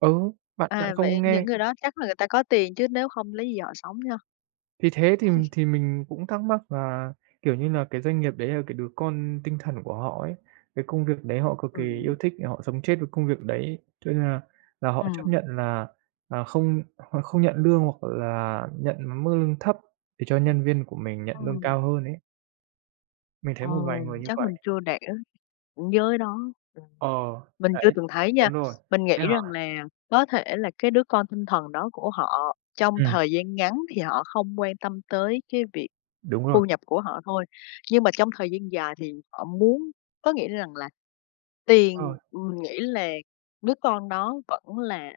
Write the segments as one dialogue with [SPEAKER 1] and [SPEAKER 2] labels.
[SPEAKER 1] Ừ, bạn bạn
[SPEAKER 2] À, vậy
[SPEAKER 1] không
[SPEAKER 2] những
[SPEAKER 1] nghe.
[SPEAKER 2] người đó chắc là người ta có tiền chứ nếu không lấy gì họ sống ha?
[SPEAKER 1] Thì thế thì thì mình cũng thắc mắc là, kiểu như là, cái doanh nghiệp đấy là cái đứa con tinh thần của họ ấy, cái công việc đấy họ cực kỳ yêu
[SPEAKER 2] Ừm.
[SPEAKER 1] thích, để họ sống chết với công việc đấy cho nên là là họ chấp
[SPEAKER 2] Ừm.
[SPEAKER 1] nhận là là không họ không nhận lương, hoặc là nhận mức lương thấp để cho nhân viên của mình nhận lương
[SPEAKER 2] Ừm.
[SPEAKER 1] cao hơn ấy. Mình thấy một vài
[SPEAKER 2] Ồ,
[SPEAKER 1] người như
[SPEAKER 2] chắc mình
[SPEAKER 1] vậy.
[SPEAKER 2] chưa đẻ, với nó.
[SPEAKER 1] Ờ,
[SPEAKER 2] Mình chưa
[SPEAKER 1] đấy,
[SPEAKER 2] từng thấy nha,
[SPEAKER 1] đúng rồi.
[SPEAKER 2] mình
[SPEAKER 1] Thế
[SPEAKER 2] nghĩ rằng
[SPEAKER 1] hả?
[SPEAKER 2] là có thể là cái đứa con tinh thần đó của họ trong
[SPEAKER 1] Ừm.
[SPEAKER 2] thời gian ngắn thì họ không quan tâm tới cái việc
[SPEAKER 1] Đúng rồi.
[SPEAKER 2] thu nhập của họ thôi. Nhưng mà trong thời gian dài thì họ muốn có nghĩa rằng là tiền
[SPEAKER 1] Ờ.
[SPEAKER 2] mình nghĩ là đứa con đó vẫn là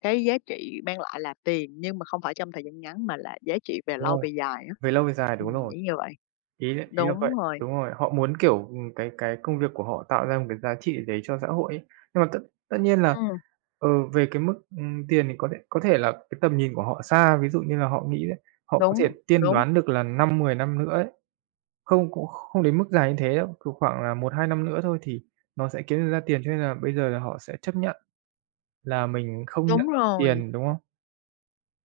[SPEAKER 2] cái giá trị mang lại là tiền, nhưng mà không phải trong thời gian ngắn mà là giá trị về
[SPEAKER 1] Đúng
[SPEAKER 2] lâu
[SPEAKER 1] rồi,
[SPEAKER 2] về dài á.
[SPEAKER 1] về lâu về dài, đúng
[SPEAKER 2] Ừm,
[SPEAKER 1] rồi.
[SPEAKER 2] nghĩ như vậy.
[SPEAKER 1] Ý ý là
[SPEAKER 2] Đúng
[SPEAKER 1] vậy,
[SPEAKER 2] rồi.
[SPEAKER 1] đúng rồi. Họ muốn, kiểu, ừm, cái cái công việc của họ tạo ra một cái giá trị gì đấy cho xã hội ấy. Nhưng mà tất tất nhiên là,
[SPEAKER 2] Ừm.
[SPEAKER 1] ờ, về cái mức, ừm, tiền thì có thể có thể là cái tầm nhìn của họ xa. Ví dụ như là họ nghĩ đấy, họ có thể
[SPEAKER 2] Đúng,
[SPEAKER 1] tiên
[SPEAKER 2] đúng.
[SPEAKER 1] đoán được là 5-10 năm nữa ấy, không cũng kh không đến mức dài như thế đâu, kiểu, khoảng là 1-2 năm nữa thôi thì nó sẽ kiếm được ra tiền cho nên là bây giờ là họ sẽ chấp nhận là mình không nhận
[SPEAKER 2] Đúng rồi.
[SPEAKER 1] tiền, đúng không?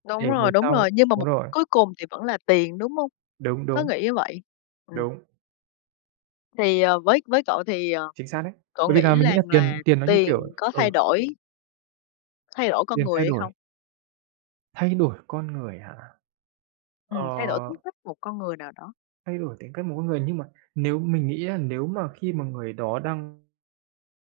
[SPEAKER 2] Đúng
[SPEAKER 1] Để
[SPEAKER 2] rồi,
[SPEAKER 1] về
[SPEAKER 2] đúng
[SPEAKER 1] sau
[SPEAKER 2] rồi, nhưng mà
[SPEAKER 1] đúng
[SPEAKER 2] mục
[SPEAKER 1] rồi.
[SPEAKER 2] cuối cùng thì vẫn là tiền, đúng không?
[SPEAKER 1] Đúng,
[SPEAKER 2] Có
[SPEAKER 1] đúng.
[SPEAKER 2] nghĩ như vậy? Ừm.
[SPEAKER 1] Đúng.
[SPEAKER 2] Thì, ờ, với với cậu thì, ờ,
[SPEAKER 1] Chính xác đấy.
[SPEAKER 2] cậu
[SPEAKER 1] Bởi vì
[SPEAKER 2] nghĩ
[SPEAKER 1] là mình nghĩ là
[SPEAKER 2] rằng là
[SPEAKER 1] tiền tiền nó như,
[SPEAKER 2] tiền
[SPEAKER 1] kiểu
[SPEAKER 2] có thay
[SPEAKER 1] ừ.
[SPEAKER 2] đổi thay đổi con
[SPEAKER 1] Tiền
[SPEAKER 2] người
[SPEAKER 1] thay
[SPEAKER 2] hay
[SPEAKER 1] đổi
[SPEAKER 2] không?
[SPEAKER 1] thay đổi con người hả? Ờ.
[SPEAKER 2] Ừm, thay đổi tính cách của một con người nào đó.
[SPEAKER 1] Thay đổi tính cách một con người, nhưng mà nếu mình nghĩ á nếu mà khi mà người đó đang